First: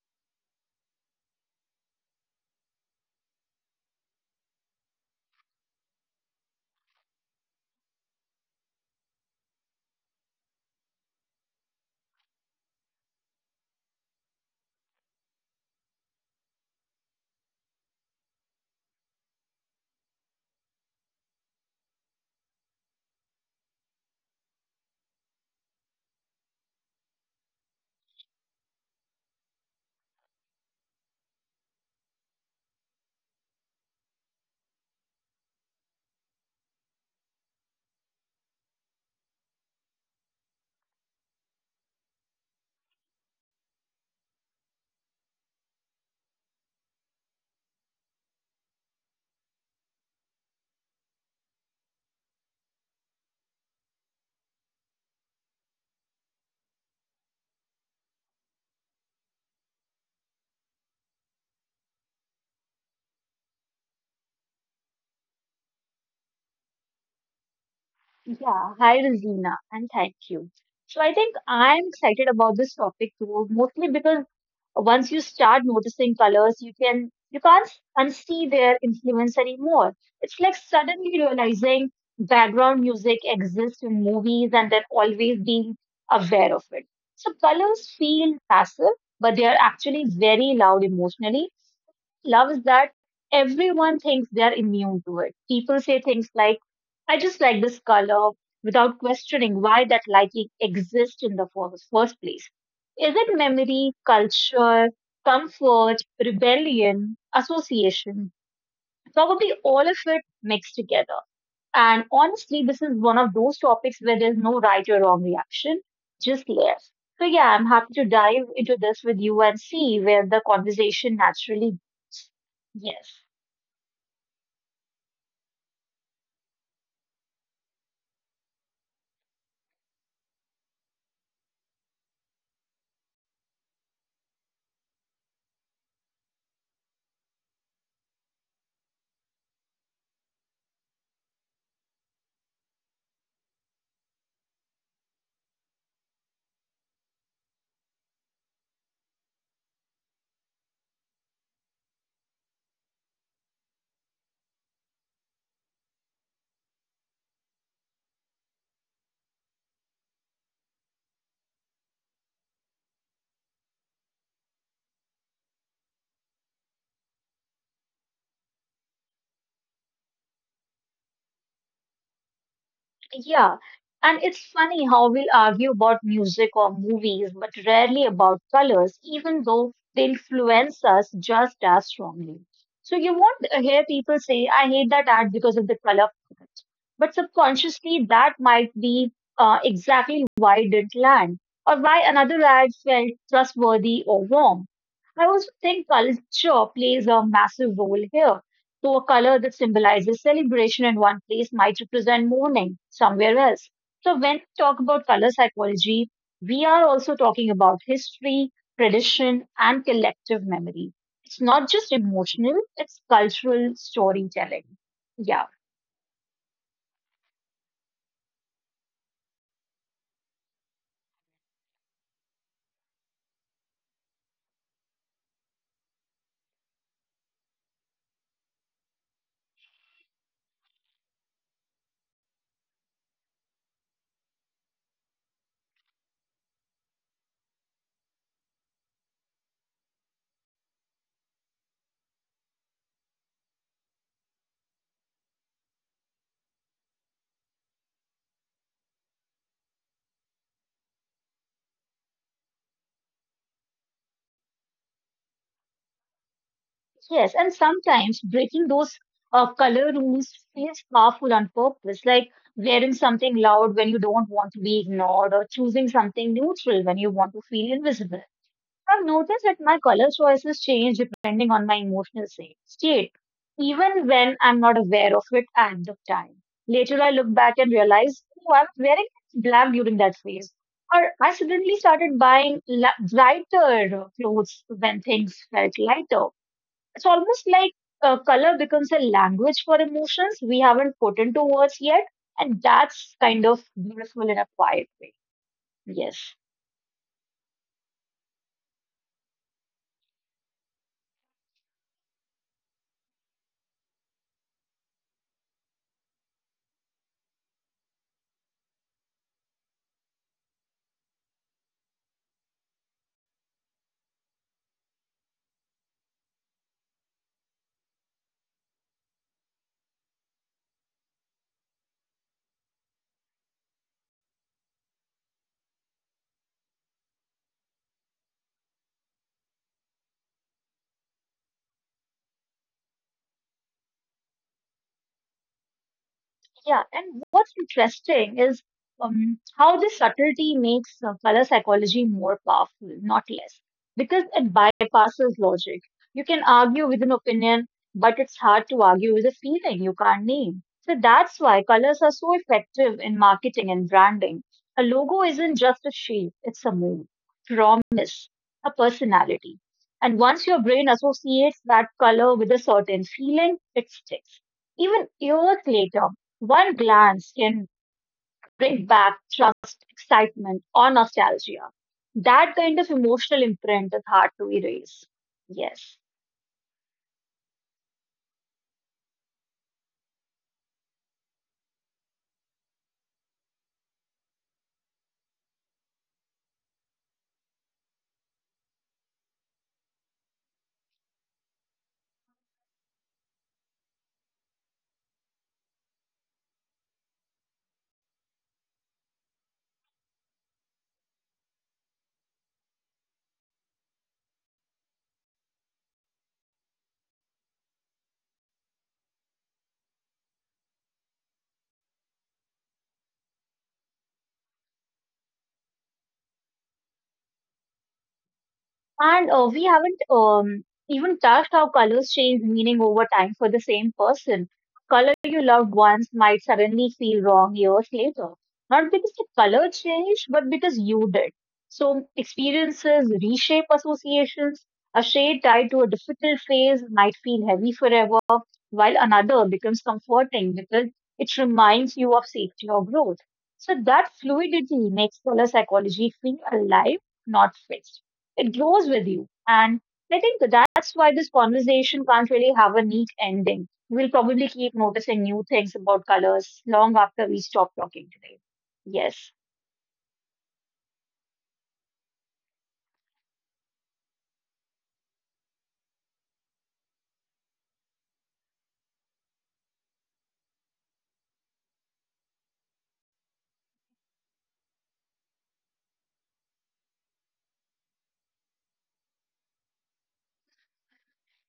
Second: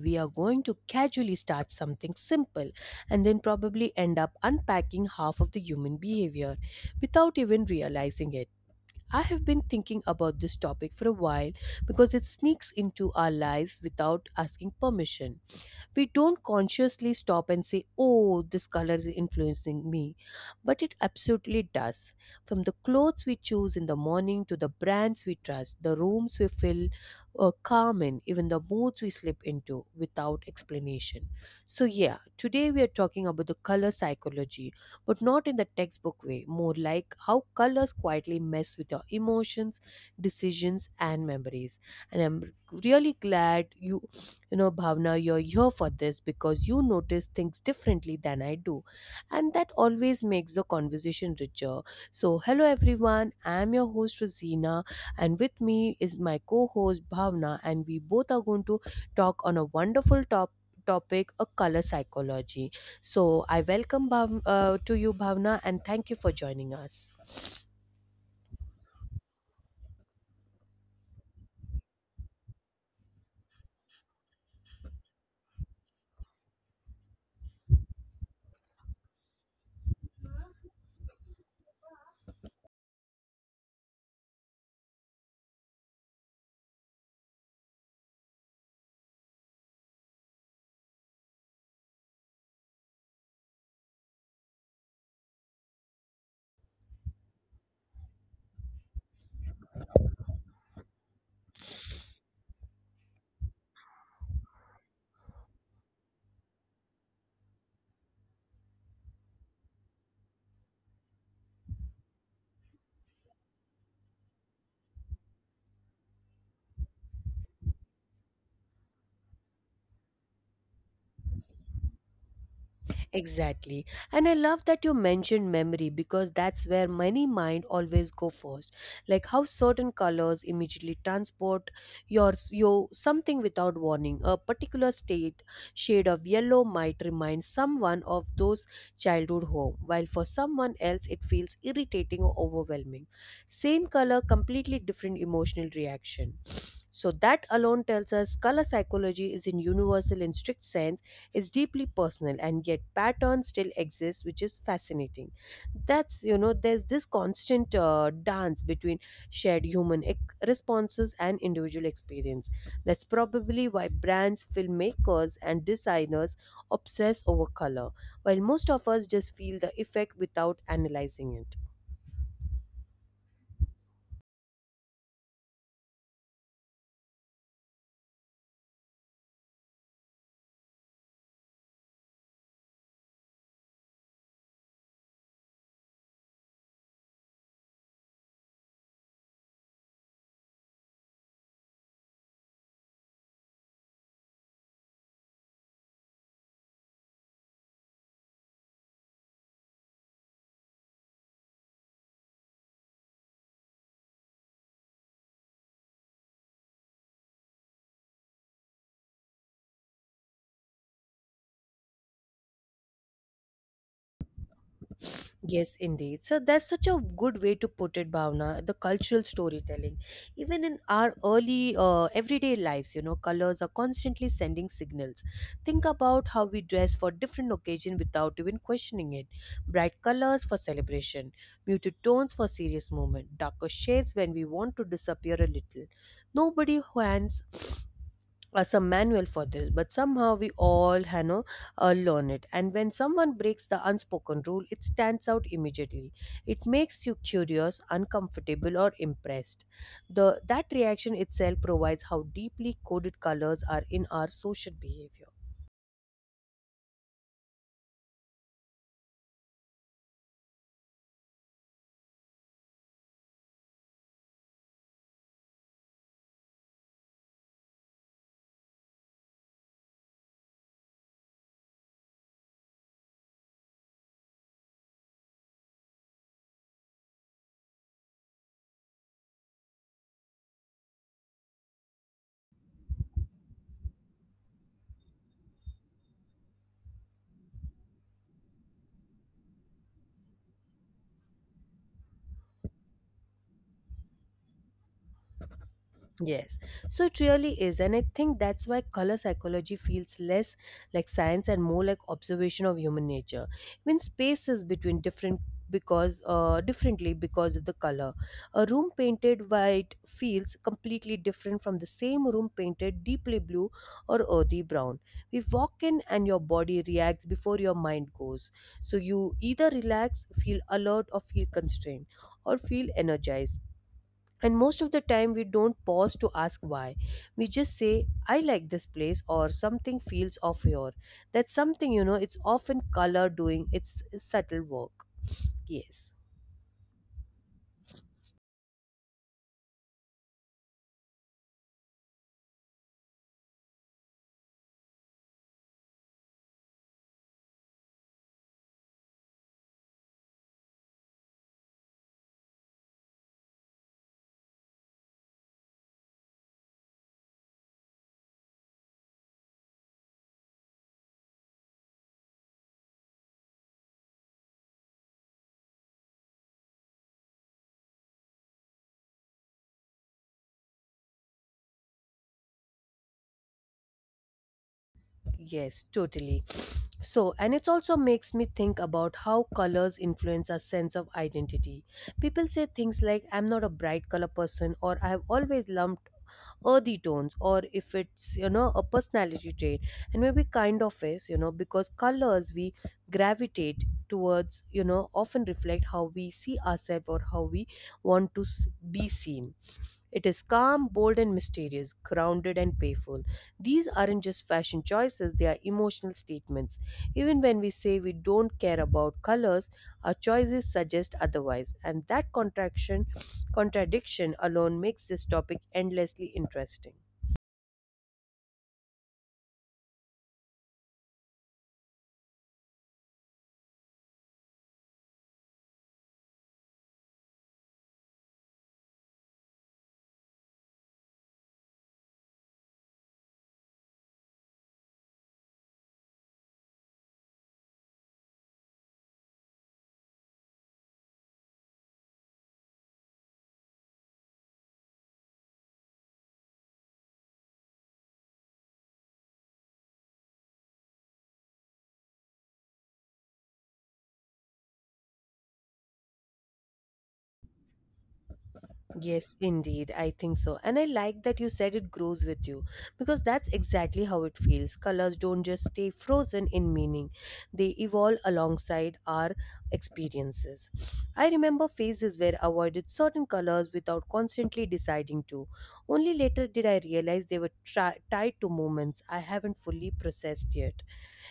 we are going to casually start something simple and then probably end up unpacking half of the human behavior without even realizing it. I have been thinking about this topic for a while because it sneaks into our lives without asking permission. We don't consciously stop and say, oh, this color is influencing me, but it absolutely does. From the clothes we choose in the morning to the brands we trust, the rooms we feel calm in, even the moods we slip into without explanation. So, yeah, today we are talking about the color psychology, but not in the textbook way, more like how colors quietly mess with your emotions, decisions, and memories. And I'm really glad you you know, Bhavna, you're here for this because you notice things differently than I do. And that always makes the conversation richer. So, hello everyone. I'm your host, Rosina, and with me is my co host, Bhavna, and we both are going to talk on a wonderful topic a color psychology. So I welcome to you Bhavna, and thank you for joining us. Yeah, hi Rosina, and thank you. So I think I'm excited about this topic too, mostly because once you start noticing colors, you can't unsee their influence anymore. It's like suddenly realizing background music exists in movies and then always being aware of it. So colors feel passive, but they are actually very loud emotionally. Loves that everyone thinks they're immune to it. People say things like, I just like this color without questioning why that liking exists in the first place. Is it memory, culture, comfort, rebellion, association? Probably all of it mixed together. And honestly, this is one of those topics where there's no right or wrong reaction, just layers. So yeah, I'm happy to dive into this with you and see where the conversation naturally goes. Yes. Exactly. And I love that you mentioned memory because that's where many mind always go first. Like how certain colors immediately transport your something without warning. A particular state shade of yellow might remind someone of those childhood home, while for someone else it feels irritating or overwhelming. Same color, completely different emotional reaction. So that alone tells us color psychology is in universal in strict sense, is deeply personal and yet patterns still exist, which is fascinating. That's there's this constant dance between shared responses and individual experience. That's probably why brands, filmmakers, and designers obsess over color, while most of us just feel the effect without analyzing it. Yeah, and it's funny how we'll argue about music or movies, but rarely about colors, even though they influence us just as strongly. So you won't hear people say, I hate that ad because of the color. But subconsciously, that might be exactly why it didn't land, or why another ad felt trustworthy or warm. I also think culture plays a massive role here. So, a color that symbolizes celebration in one place might represent mourning somewhere else. So, when we talk about color psychology, we are also talking about history, tradition, and collective memory. It's not just emotional, it's cultural storytelling. Yeah, Yes, indeed. So that's such a good way to put it, Bhavna, the cultural storytelling. Even in our early everyday lives, you know, colors are constantly sending signals. Think about how we dress for different occasion without even questioning it. Bright colors for celebration, muted tones for serious moment, darker shades when we want to disappear a little. Nobody hands some manual for this, but somehow we all learn it. And when someone breaks the unspoken rule, it stands out immediately. It makes you curious, uncomfortable, or impressed. The that reaction itself provides how deeply coded colors are in our social behavior. yes. And sometimes breaking those color rules feels powerful on purpose, like wearing something loud when you don't want to be ignored, or choosing something neutral when you want to feel invisible. I've noticed that my color choices change depending on my emotional state, even when I'm not aware of it at the time. Later, I look back and realize, oh, I was wearing black during that phase. Or I suddenly started buying lighter clothes when things felt lighter. It's almost like color becomes a language for emotions we haven't put into words yet, and that's kind of beautiful in a quiet way. Yes. Yes, so it really is, and I think that's why color psychology feels less like science and more like observation of human nature. When spaces between different because differently because of the color, a room painted white feels completely different from the same room painted deeply blue or earthy brown. We walk in, and your body reacts before your mind goes. So you either relax, feel alert, or feel constrained, or feel energized, and most of the time, we don't pause to ask why. We just say, I like this place, or something feels off here. That's something, you know, it's often color doing its subtle work. Yes. Yeah, and what's interesting is how this subtlety makes color psychology more powerful, not less, because it bypasses logic. You can argue with an opinion, but it's hard to argue with a feeling you can't name. So that's why colors are so effective in marketing and branding. A logo isn't just a shape, it's a mood, promise, a personality. And once your brain associates that color with a certain feeling, it sticks even years later one glance can bring back trust, excitement, or nostalgia. That kind of emotional imprint is hard to erase. Yes, Yes. totally. So, and it also makes me think about how colors influence our sense of identity. People say things like, I'm not a bright color person, or I've always lumped earthy tones, or if it's, you know, a personality trait. And maybe kind of is, you know, because colors we gravitate towards, you know, often reflect how we see ourselves or how we want to be seen. It is calm, bold, and mysterious, grounded, and playful. These aren't just fashion choices, they are emotional statements. Even when we say we don't care about colors, our choices suggest otherwise, and that contradiction alone makes this topic endlessly interesting. And we haven't even touched how colors change meaning over time for the same person. Color you loved once might suddenly feel wrong years later, not because the color changed, but because you did. So experiences reshape associations. A shade tied to a difficult phase might feel heavy forever, while another becomes comforting because it reminds you of safety or growth. So that fluidity makes color psychology feel alive, not fixed. It grows with you. And I think that's why this conversation can't really have a neat ending. We'll probably keep noticing new things about colors long after we stop talking today. Yes. Yes, indeed. I think so. And I like that you said it grows with you because that's exactly how it feels. Colors don't just stay frozen in meaning, they evolve alongside our experiences. I remember phases where I avoided certain colors without constantly deciding to. Only later did I realize they were tied to moments I haven't fully processed yet.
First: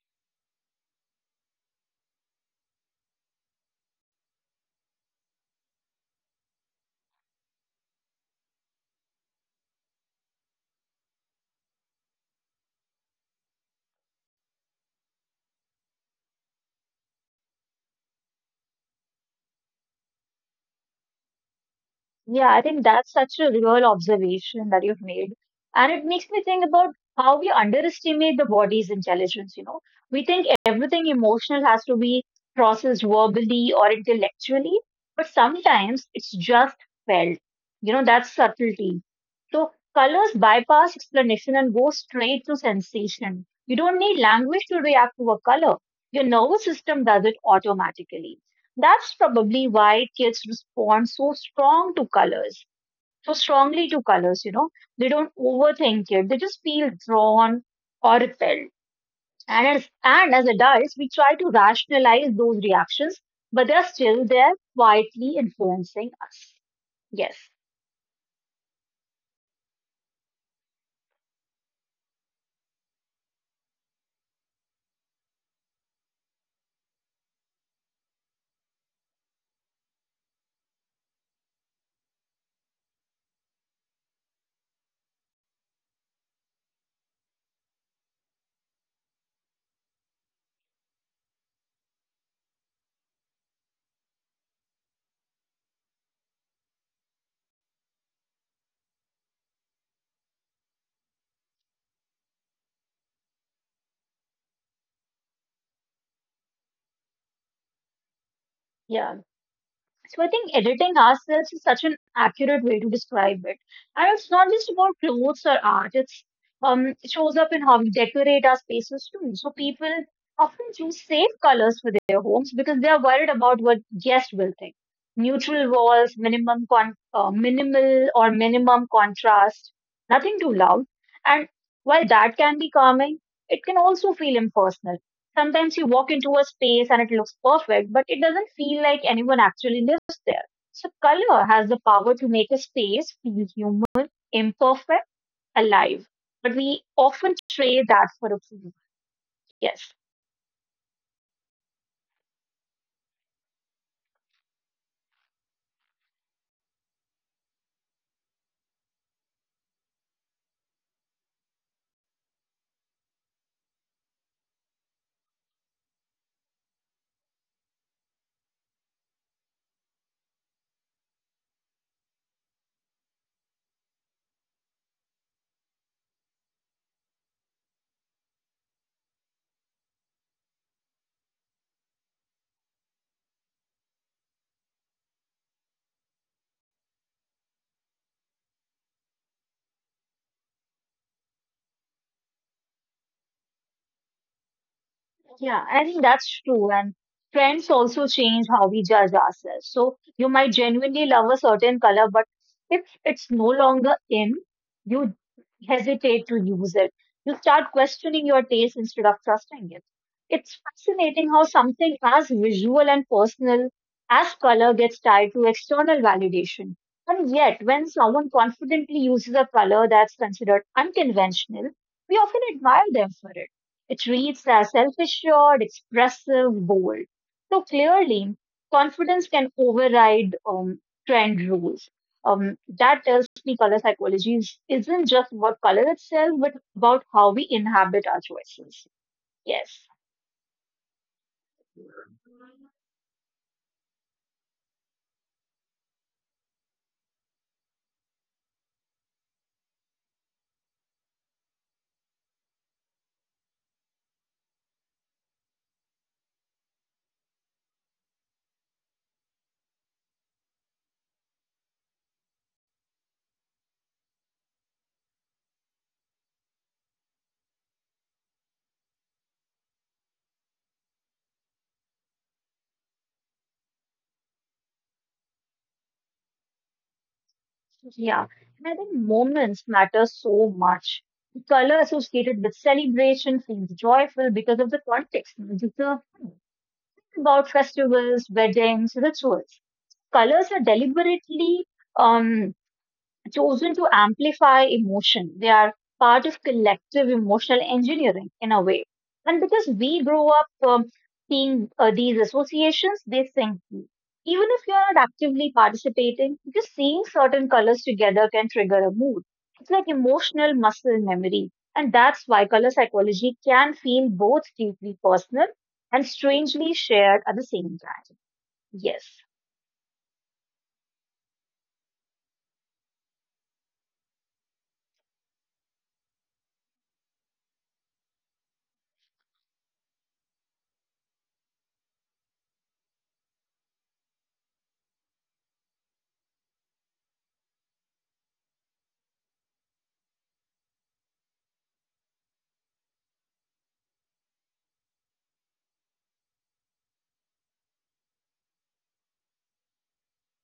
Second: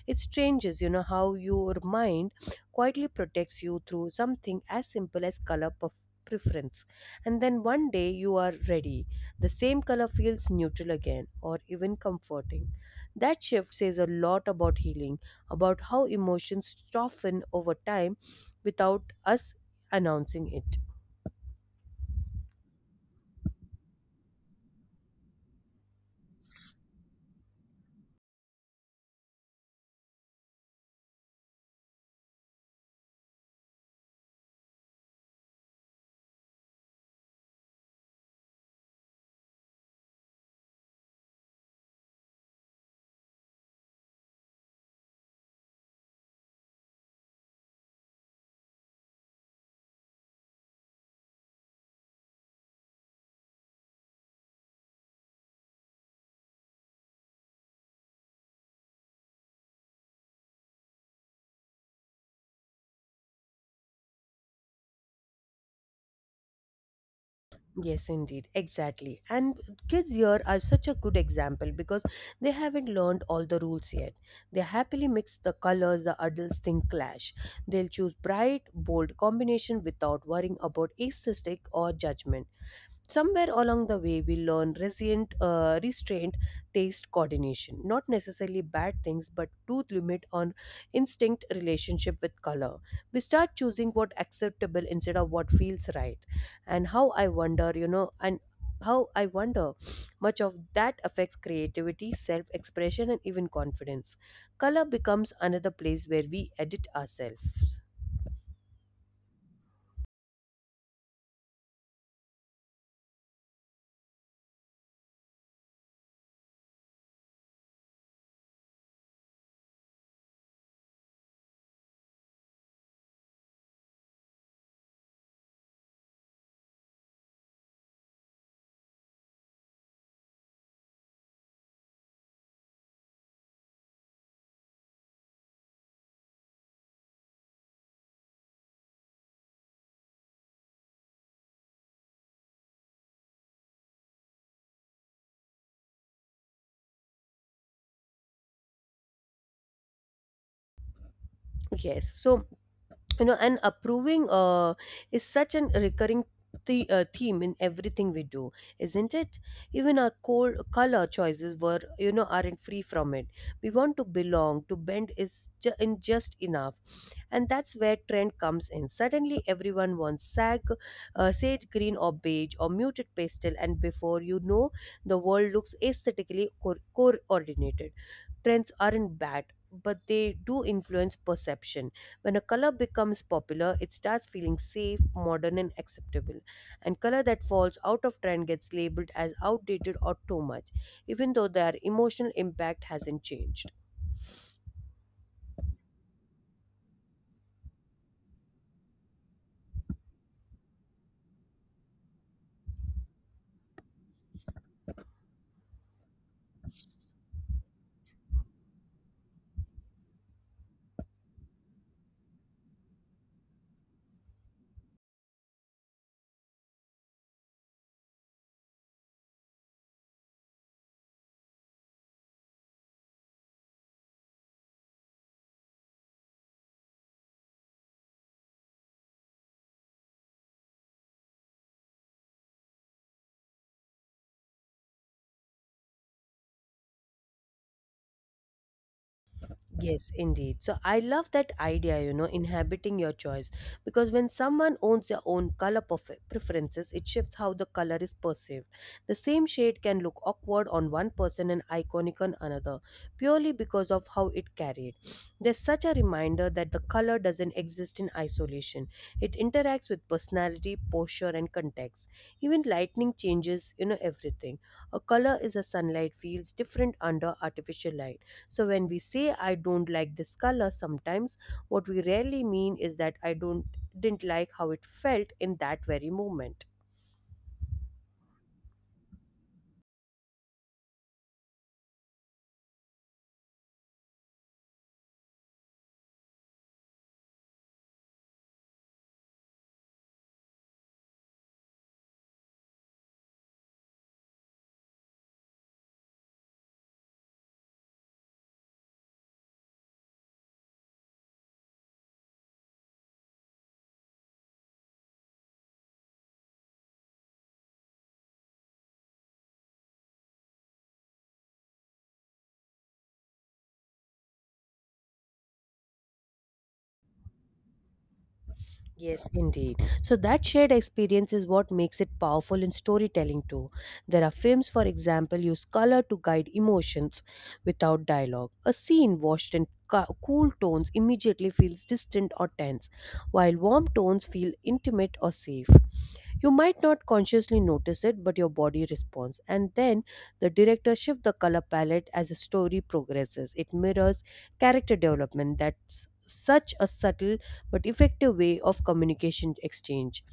It changes, you know, how your mind quietly protects you through something as simple as color preference. And then one day you are ready. The same color feels neutral again or even comforting. That shift says a lot about healing, about how emotions soften over time without us announcing it. Yeah, I think that's such a real observation that you've made. And it makes me think about how we underestimate the body's intelligence, you know. We think everything emotional has to be processed verbally or intellectually, but sometimes it's just felt. You know, that's subtlety. So colors bypass explanation and go straight to sensation. You don't need language to react to a color. Your nervous system does it automatically. That's probably why kids respond so strong to colors, so strongly to colors, you know. They don't overthink it. They just feel drawn or repelled. And as adults, we try to rationalize those reactions, but they're still there quietly influencing us. Yes. Yes, indeed, exactly. And kids here are such a good example because they haven't learned all the rules yet. They happily mix the colors the adults think clash. They'll choose bright, bold combination without worrying about aesthetic or judgment. Somewhere along the way, we learn resilient restraint, taste, coordination, not necessarily bad things, but truth limit on instinct relationship with color. We start choosing what acceptable instead of what feels right. And how I wonder much of that affects creativity, self expression, and even confidence. Color becomes another place where we edit ourselves. Yeah. So I think editing ourselves is such an accurate way to describe it. And it's not just about clothes or art. It's it shows up in how we decorate our spaces too. So people often choose safe colors for their homes because they are worried about what guests will think. Neutral walls, minimum con minimal or minimum contrast, nothing too loud. And while that can be calming, it can also feel impersonal. Sometimes you walk into a space and it looks perfect, but it doesn't feel like anyone actually lives there. So color has the power to make a space feel human, imperfect, alive. But we often trade that for approval. Yes. Yes, so, you know, and approving is such an recurring theme in everything we do, isn't it? Even our cold color choices were, you know, aren't free from it. We want to belong, to in just enough. And that's where trend comes in. Suddenly everyone wants sage green or beige or muted pastel, and before you know, the world looks aesthetically coordinated. Trends aren't bad, but they do influence perception. When a color becomes popular, it starts feeling safe, modern, and acceptable. And color that falls out of trend gets labeled as outdated or too much, even though their emotional impact hasn't changed. Yeah, I think that's true. And trends also change how we judge ourselves. So you might genuinely love a certain color, but if it's no longer in, you hesitate to use it. You start questioning your taste instead of trusting it. It's fascinating how something as visual and personal as color gets tied to external validation. And yet, when someone confidently uses a color that's considered unconventional, we often admire them for it. It reads as self assured, expressive, bold. So clearly, confidence can override trend rules. That tells me color psychology isn't just about color itself, but about how we inhabit our choices. Yes. Yes, indeed. So I love that idea, you know, inhabiting your choice. Because when someone owns their own color preferences, it shifts how the color is perceived. The same shade can look awkward on one person and iconic on another, purely because of how it carried. There's such a reminder that the color doesn't exist in isolation, it interacts with personality, posture, and context. Even lighting changes, you know, everything. A color is a sunlight feels different under artificial light. So when we say I don't like this color sometimes, what we rarely mean is that I don't didn't like how it felt in that very moment. Yeah. And I think moments matter so much. The color associated with celebration feels joyful because of the context. About festivals, weddings, rituals. Colors are deliberately. Um, chosen to amplify emotion. They are part of collective emotional engineering in a way. And because we grow up seeing these associations, they sink deep. Even if you're not actively participating, just seeing certain colors together can trigger a mood. It's like emotional muscle memory. And that's why color psychology can feel both deeply personal and strangely shared at the same time. Yes. Yes, indeed. So that shared experience is what makes it powerful in storytelling too. There are films, for example, use color to guide emotions without dialogue. A scene washed in cool tones immediately feels distant or tense, while warm tones feel intimate or safe. You might not consciously notice it, but your body responds. And then the director shifts the color palette as the story progresses. It mirrors character development. That's such a subtle but effective way of communication exchange.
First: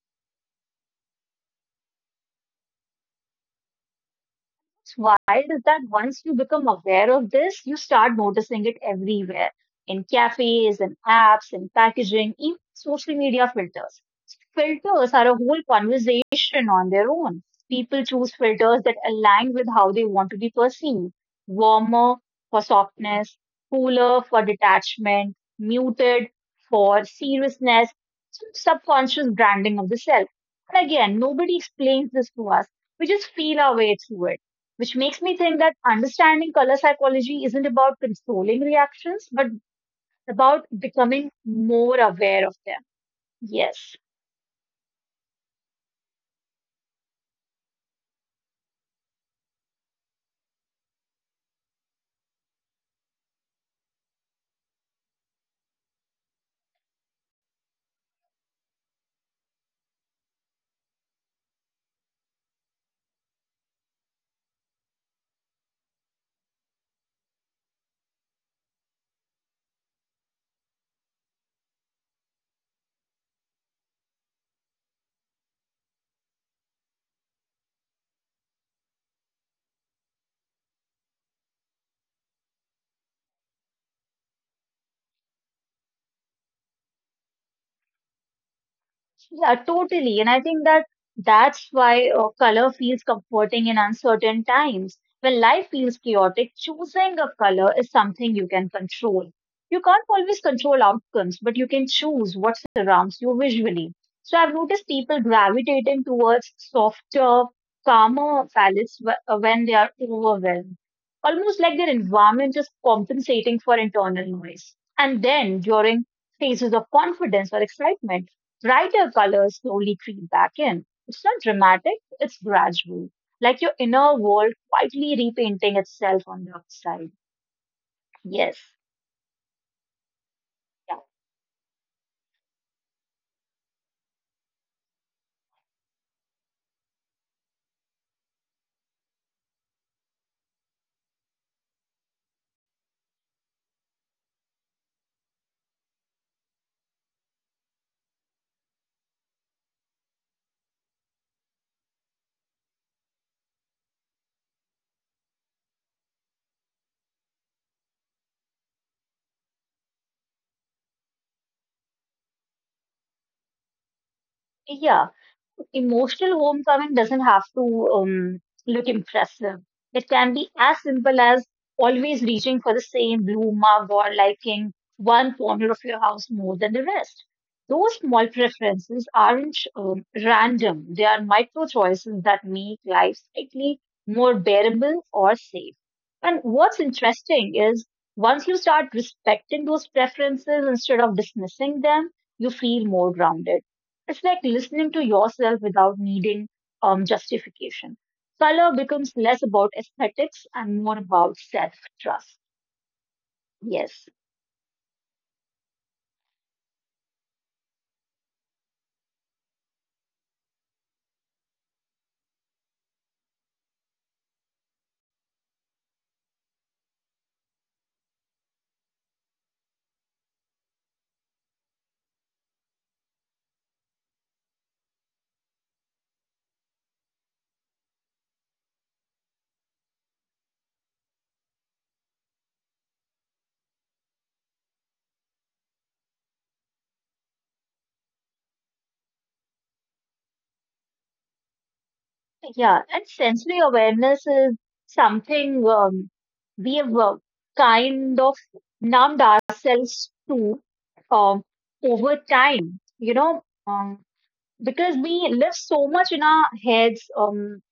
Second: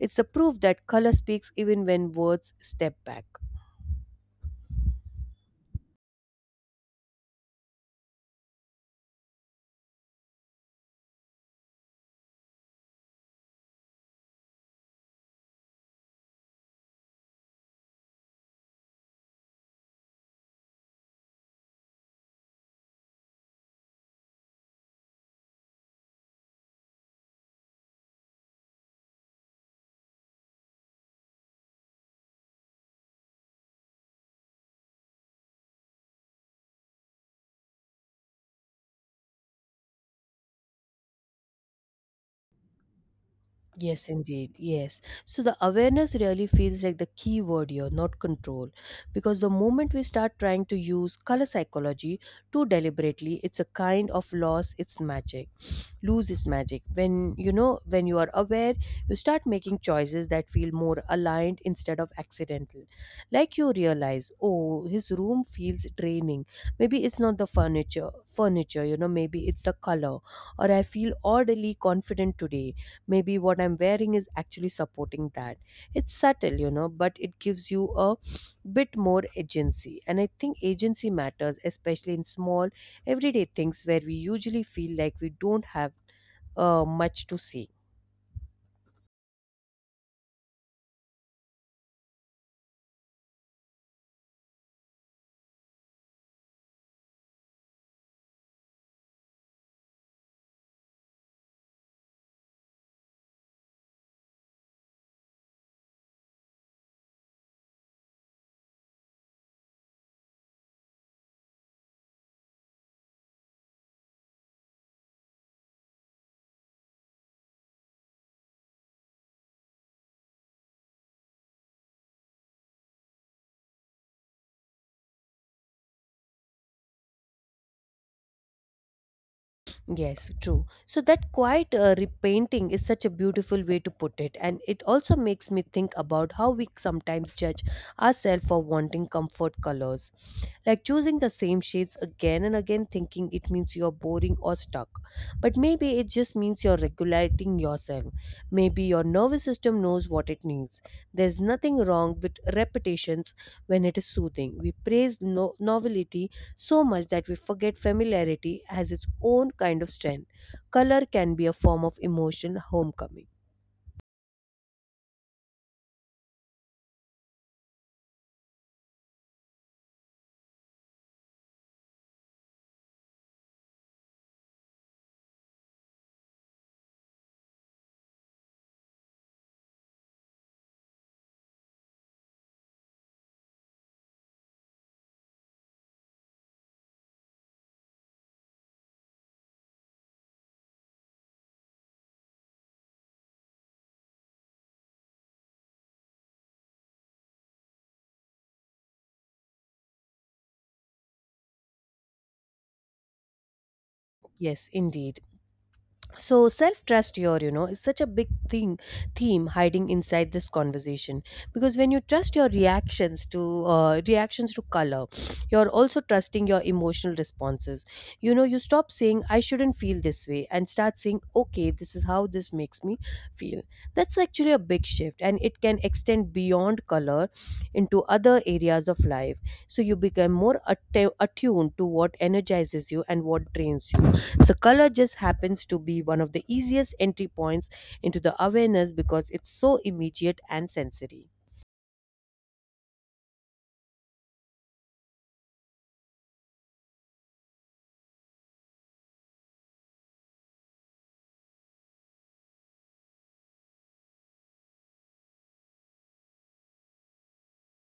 It's the proof that color speaks even when words step back. What's wild is that once you become aware of this, you start noticing it everywhere in cafes, in apps, in packaging, even social media filters. Filters are a whole conversation on their own. People choose filters that align with how they want to be perceived warmer for softness, cooler for detachment, muted for seriousness, some subconscious branding of the self. And again, nobody explains this to us. We just feel our way through it which makes me think that understanding color psychology isn't about controlling reactions, but about becoming more aware of them. Yes. Yes, indeed. Yes. So the awareness really feels like the key word here, not control. Because the moment we start trying to use color psychology too deliberately, it's a kind of loss its magic. Lose its magic. When, you know, when you are aware, you start making choices that feel more aligned instead of accidental. Like you realize, oh, his room feels draining. Maybe it's not the furniture, you know, maybe it's the color. Or I feel oddly confident today. Maybe what I'm wearing is actually supporting that. It's subtle, you know, but it gives you a bit more agency. And I think agency matters, especially in small everyday things where we usually feel like we don't have much to say. Yeah, totally. And I think that's why color feels comforting in uncertain times. When life feels chaotic, choosing a color is something you can control. You can't always control outcomes, but you can choose what surrounds you visually. So I've noticed people gravitating towards softer, calmer palettes when they are overwhelmed, almost like their environment is compensating for internal noise. And then during phases of confidence or excitement, brighter colors slowly creep back in. It's not dramatic, it's gradual, like your inner world quietly repainting itself on the outside. Yes. Yes, true. So Yeah. that quiet repainting is such a beautiful way to put it, and it also makes me think about how we sometimes judge ourselves for wanting comfort colors. Like choosing the same shades again and again, thinking it means you're boring or stuck. But maybe it just means you're regulating yourself. Maybe your nervous system knows what it needs. There's nothing wrong with repetitions when it is soothing. We praise novelty so much that we forget familiarity has its own kind of strength. Color can be a form of emotional homecoming. Yeah. Emotional homecoming doesn't have to look impressive. It can be as simple as always reaching for the same blue mug or liking one corner of your house more than the rest. Those small preferences aren't random, they are micro choices that make life slightly more bearable or safe. And what's interesting is once you start respecting those preferences instead of dismissing them, you feel more grounded it's like listening to yourself without needing justification. Color becomes less about aesthetics and more about self trust. Yes. Yes, indeed. So self trust, your, you know, is such a big thing, theme hiding inside this conversation. Because when you trust your reactions to color, you're also trusting your emotional responses. You know, you stop saying I shouldn't feel this way and start saying okay, this is how this makes me feel. That's actually a big shift and it can extend beyond color into other areas of life. So you become more attuned to what energizes you and what drains you. So, color just happens to be one of the easiest entry points into the awareness because it's so immediate and sensory. Yeah. And sensory awareness is something we have kind of numbed ourselves to um, over time, you know, um, because we live so much in our heads. Um,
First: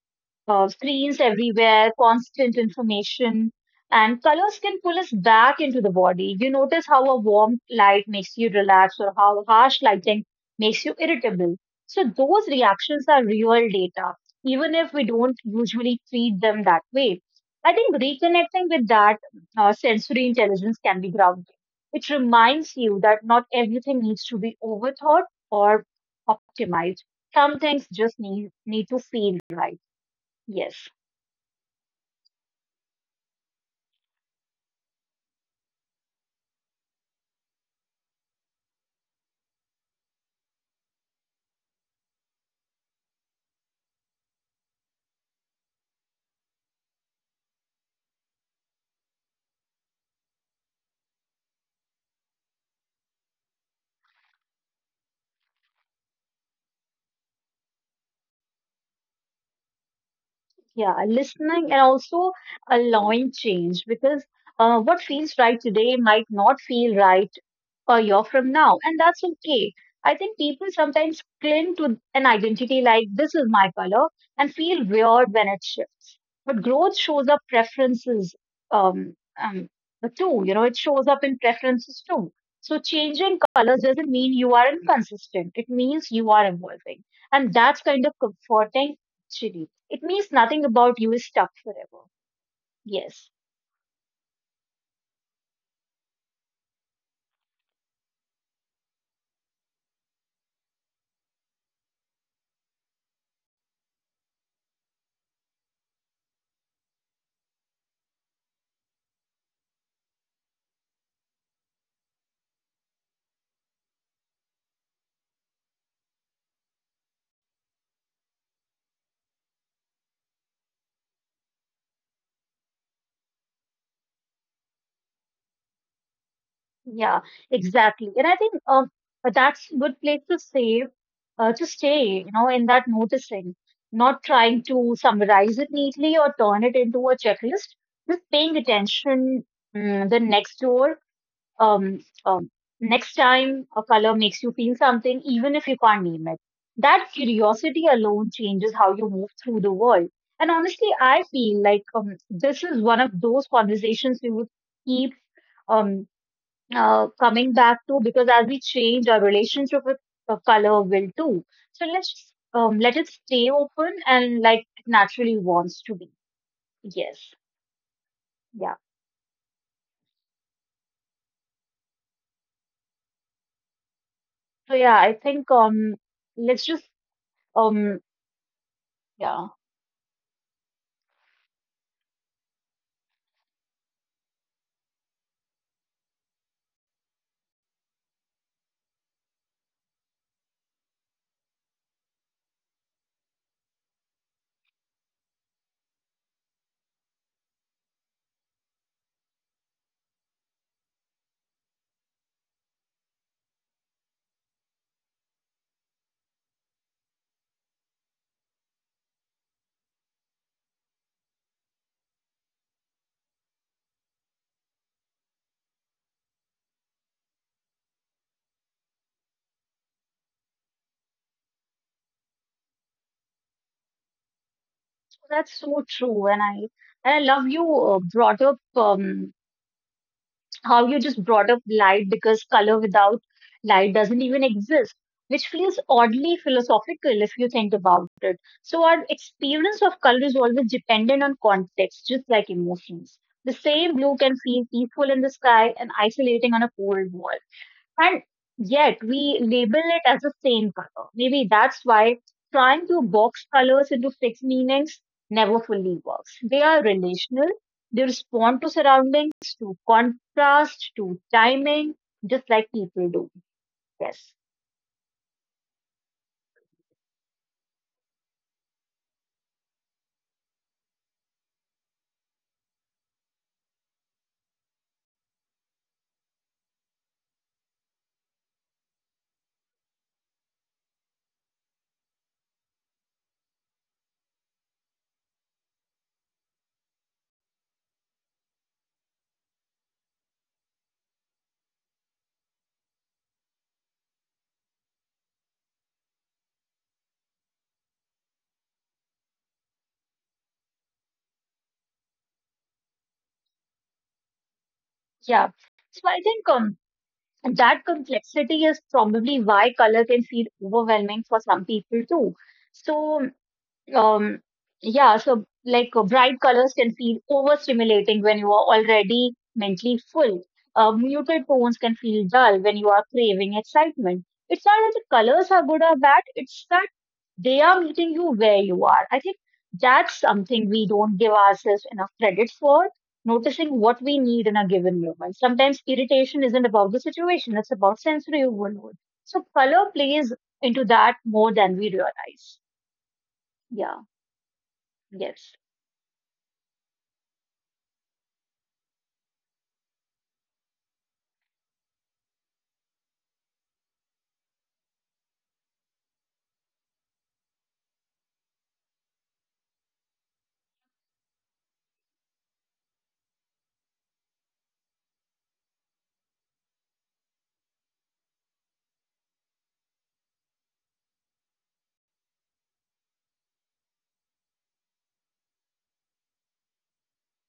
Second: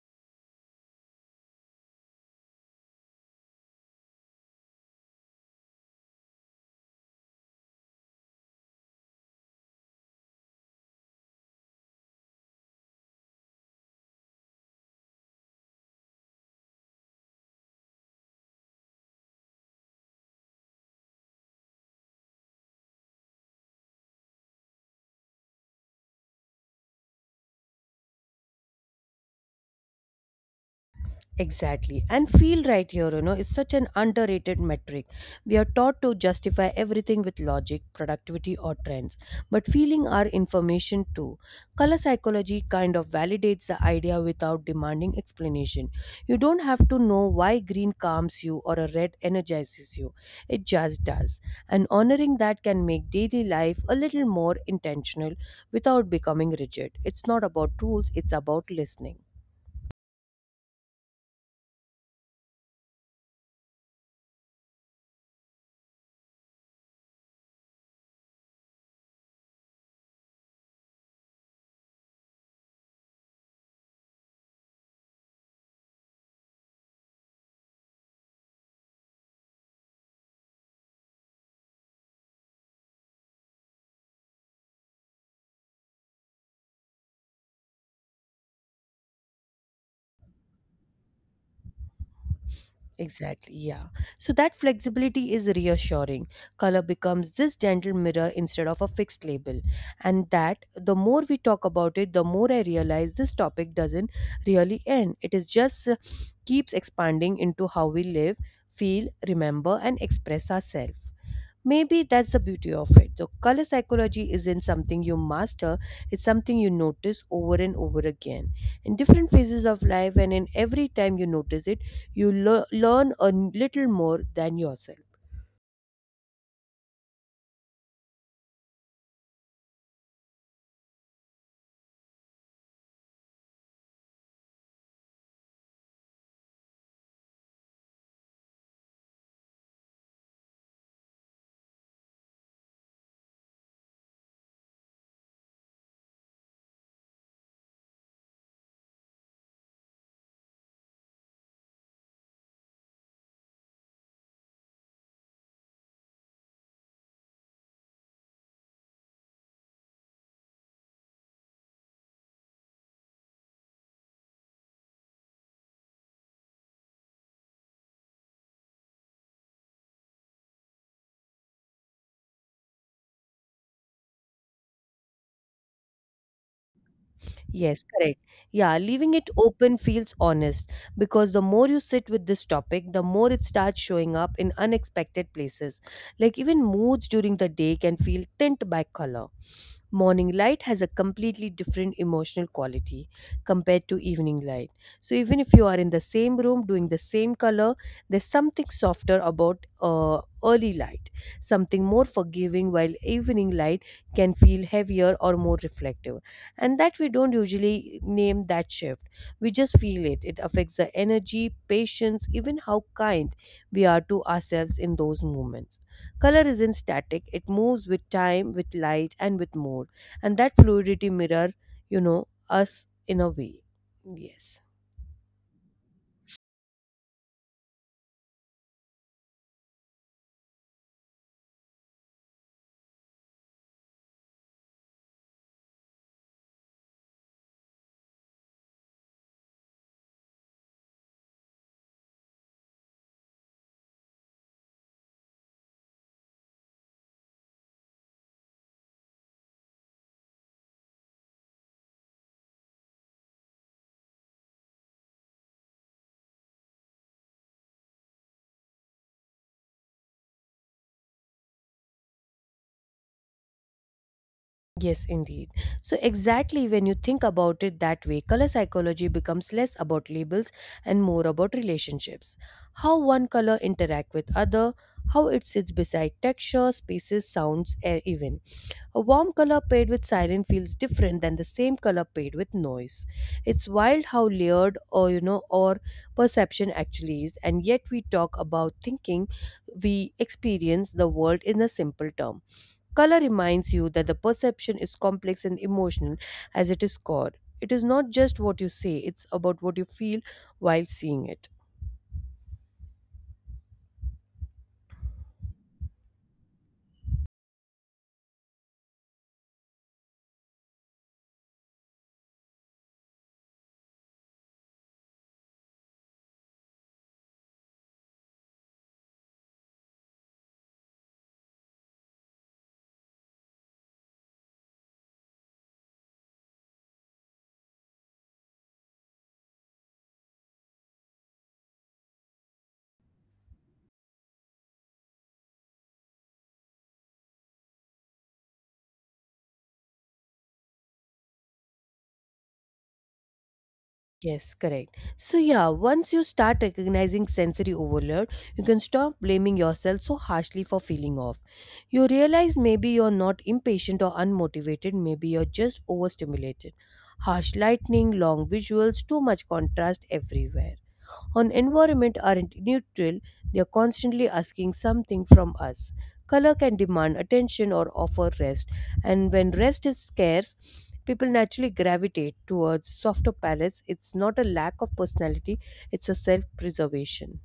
uh, Screens everywhere, constant information, and colors can pull us back into the body. You notice how a warm light makes you relax or how harsh lighting makes you irritable. So, those reactions are real data, even if we don't usually treat them that way. I think reconnecting with that sensory intelligence can be grounding. It reminds you that not everything needs to be overthought or optimized. Some things just need to feel right. Yes, Exactly. And feel right here, you know, is such an underrated metric. We are taught to justify everything with logic, productivity, or trends, but feeling are information too. Color psychology kind of validates the idea without demanding explanation. You don't have to know why green calms you or a red energizes you, it just does. And honoring that can make daily life a little more intentional without becoming rigid. It's not about rules, it's about listening. yeah, listening and also allowing change because what feels right today might not feel right a year from now, and that's okay. I think people sometimes cling to an identity like this is my color and feel weird when it shifts. But growth shows up preferences um, um, too, you know, it shows up in preferences too. So changing colors doesn't mean you are inconsistent, it means you are evolving, and that's kind of comforting. Actually it means nothing about you is stuck forever. Yes. Exactly, yeah. So that flexibility is reassuring. Color becomes this gentle mirror instead of a fixed label. And that the more we talk about it, the more I realize this topic doesn't really end. It is just keeps expanding into how we live, feel, remember, and express ourselves. Maybe that's the beauty of it. The color psychology isn't something you master, it's something you notice over and over again. In different phases of life, and in every time you notice it, you learn a little more than yourself. Yeah, exactly. And I think that's a good place to to stay, you know, in that noticing, not trying to summarize it neatly or turn it into a checklist, just paying attention mm, the next door um, um, next time a color makes you feel something, even if you can't name it. That curiosity alone changes how you move through the world. And honestly, I feel like this is one of those conversations we would keep um, coming back to because as we change, our relationship with color will too. So let's just, let it stay open and like it naturally wants to be. Yes. Yeah. So yeah, I think let's just Yes, um, correct. Yeah, leaving it yeah. open feels honest because the more you sit with this topic, the more it starts showing up in unexpected places. Like even moods during the day can feel tint by color. Morning light has a completely different emotional quality compared to evening light. So even if you are in the same room doing the same color, there's something softer about early light, something more forgiving, while evening light can feel heavier or more reflective and that we don't usually name that shift. We just feel it. It affects the energy, patience, even how kind we are to ourselves in those moments. Color isn't static, it moves with time, with light, and with mood. And that fluidity mirror, you know, us in a way. Yes. That's so true, and I love you brought up how you just brought up light because color without light doesn't even exist, which feels oddly philosophical if you think about it. So our experience of color is always dependent on context, just like emotions. The same blue can feel peaceful in the sky and isolating on a cold wall. And yet we label it as the same color. Maybe that's why trying to box colors into fixed meanings never fully works. They are relational, they respond to surroundings, to contrast, to timing, just like people do. Yes. Yes, indeed. So, exactly when you think about it that way, color psychology becomes less about labels and more about relationships. How one color interact with other, how it sits beside texture, spaces, sounds, air even. A warm color paired with siren feels different than the same color paired with noise. It's wild how layered or you know or perception actually is, and yet we talk about thinking we experience the world in a simple term. Color reminds you that the perception is complex and emotional as it is core. It is not just what you say, it's about what you feel while seeing it. Yeah. So I think that complexity is probably why color can feel overwhelming for some people too. So Um, yeah, so like bright colors can feel overstimulating when you are already mentally full. Muted tones can feel dull when you are craving excitement. It's not that the colors are good or bad, it's that they are meeting you where you are. I think that's something we don't give ourselves enough credit for, noticing what we need in a given moment. Sometimes irritation isn't about the situation, it's about sensory overload. So color plays into that more than we realize. Yeah, Yes, correct. So, yes. yeah, once you start recognizing sensory overload, you can stop blaming yourself so harshly for feeling off. You realize maybe you're not impatient or unmotivated, maybe you're just overstimulated. Harsh lightning, long visuals, too much contrast everywhere. On environment aren't neutral, they are constantly asking something from us. Color can demand attention or offer rest, and when rest is scarce, people naturally gravitate towards softer palettes. It's not a lack of personality, it's a self preservation.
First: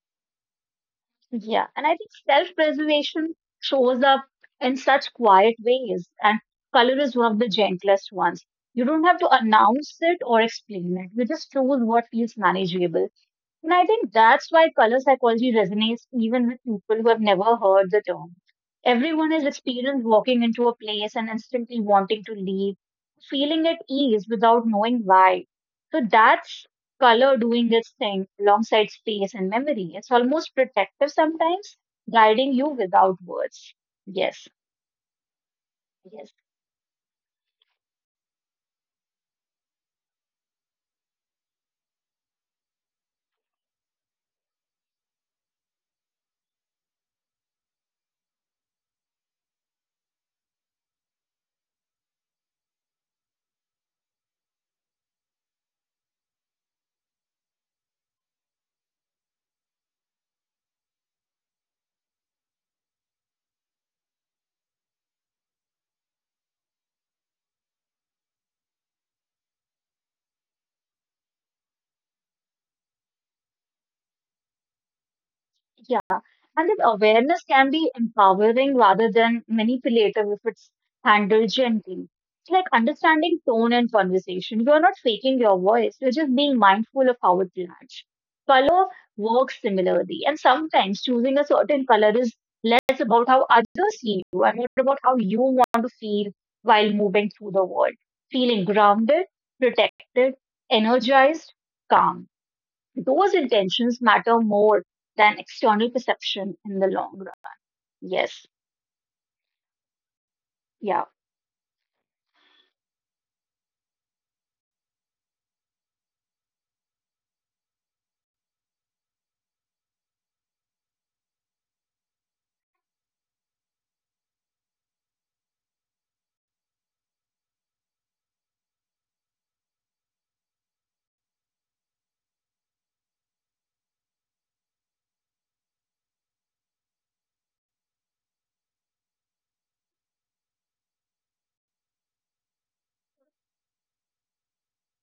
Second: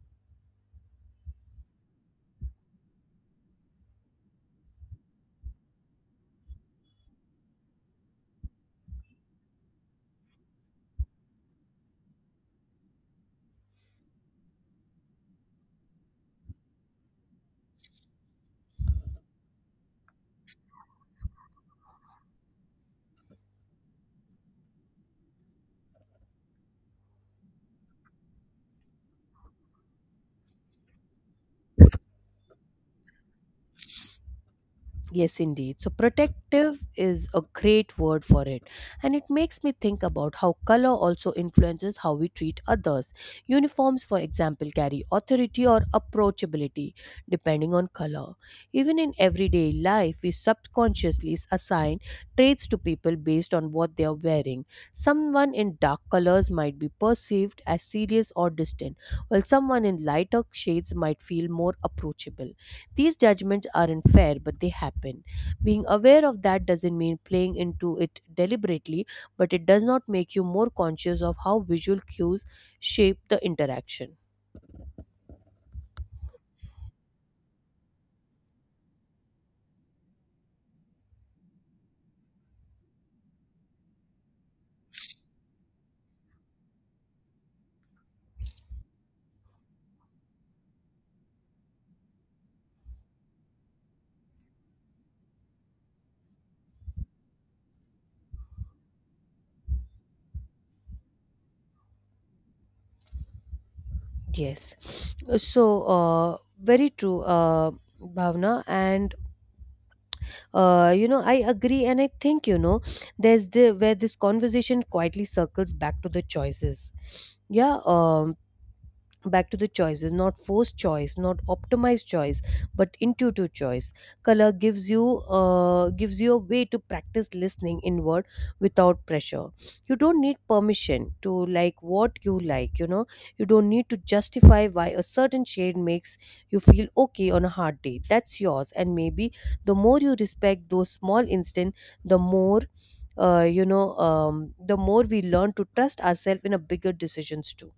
Yeah, and I think self-preservation shows up in such quiet ways, and color is one of the gentlest ones. You don't have to announce it or explain it. You just choose what feels manageable. And I think that's why color psychology resonates even with people who have never heard the term. Everyone has experienced walking into a place and instantly wanting to leave, feeling at ease without knowing why. So that's color doing its thing alongside space and memory. It's almost protective sometimes, guiding you without words. Yes, Yes, indeed. So, yes, protective is a great word for it, and it makes me think about how color also influences how we treat others. Uniforms, for example, carry authority or approachability depending on color. Even in everyday life, we subconsciously assign traits to people based on what they are wearing. Someone in dark colors might be perceived as serious or distant, while someone in lighter shades might feel more approachable. These judgments aren't fair, but they happen. Being aware of that doesn't mean playing into it deliberately, but it does not make you more conscious of how visual cues shape the interaction. yeah. And that awareness can be empowering rather than manipulative if it's handled gently. It's like understanding tone and conversation. You're not faking your voice, you're just being mindful of how it lands. Color works similarly, and sometimes choosing a certain color is less about how others see you and more about how you want to feel while moving through the world. Feeling grounded, protected, energized, calm. Those intentions matter more Yes. than external So, perception in the very long true, run. Yes. Bhavna. And Yeah. you know, I agree. And I think, you know, there's the where this conversation quietly circles back to the choices. Yeah. Back to the choices, not forced choice, not optimized choice, but intuitive choice. Color gives you gives you a way to practice listening inward without pressure. You don't need permission to like what you like, you know. You don't need to justify why a certain shade makes you feel okay on a hard day. That's yours, and maybe the more you respect those small instant, the more the more we learn to trust ourselves in a bigger decisions too.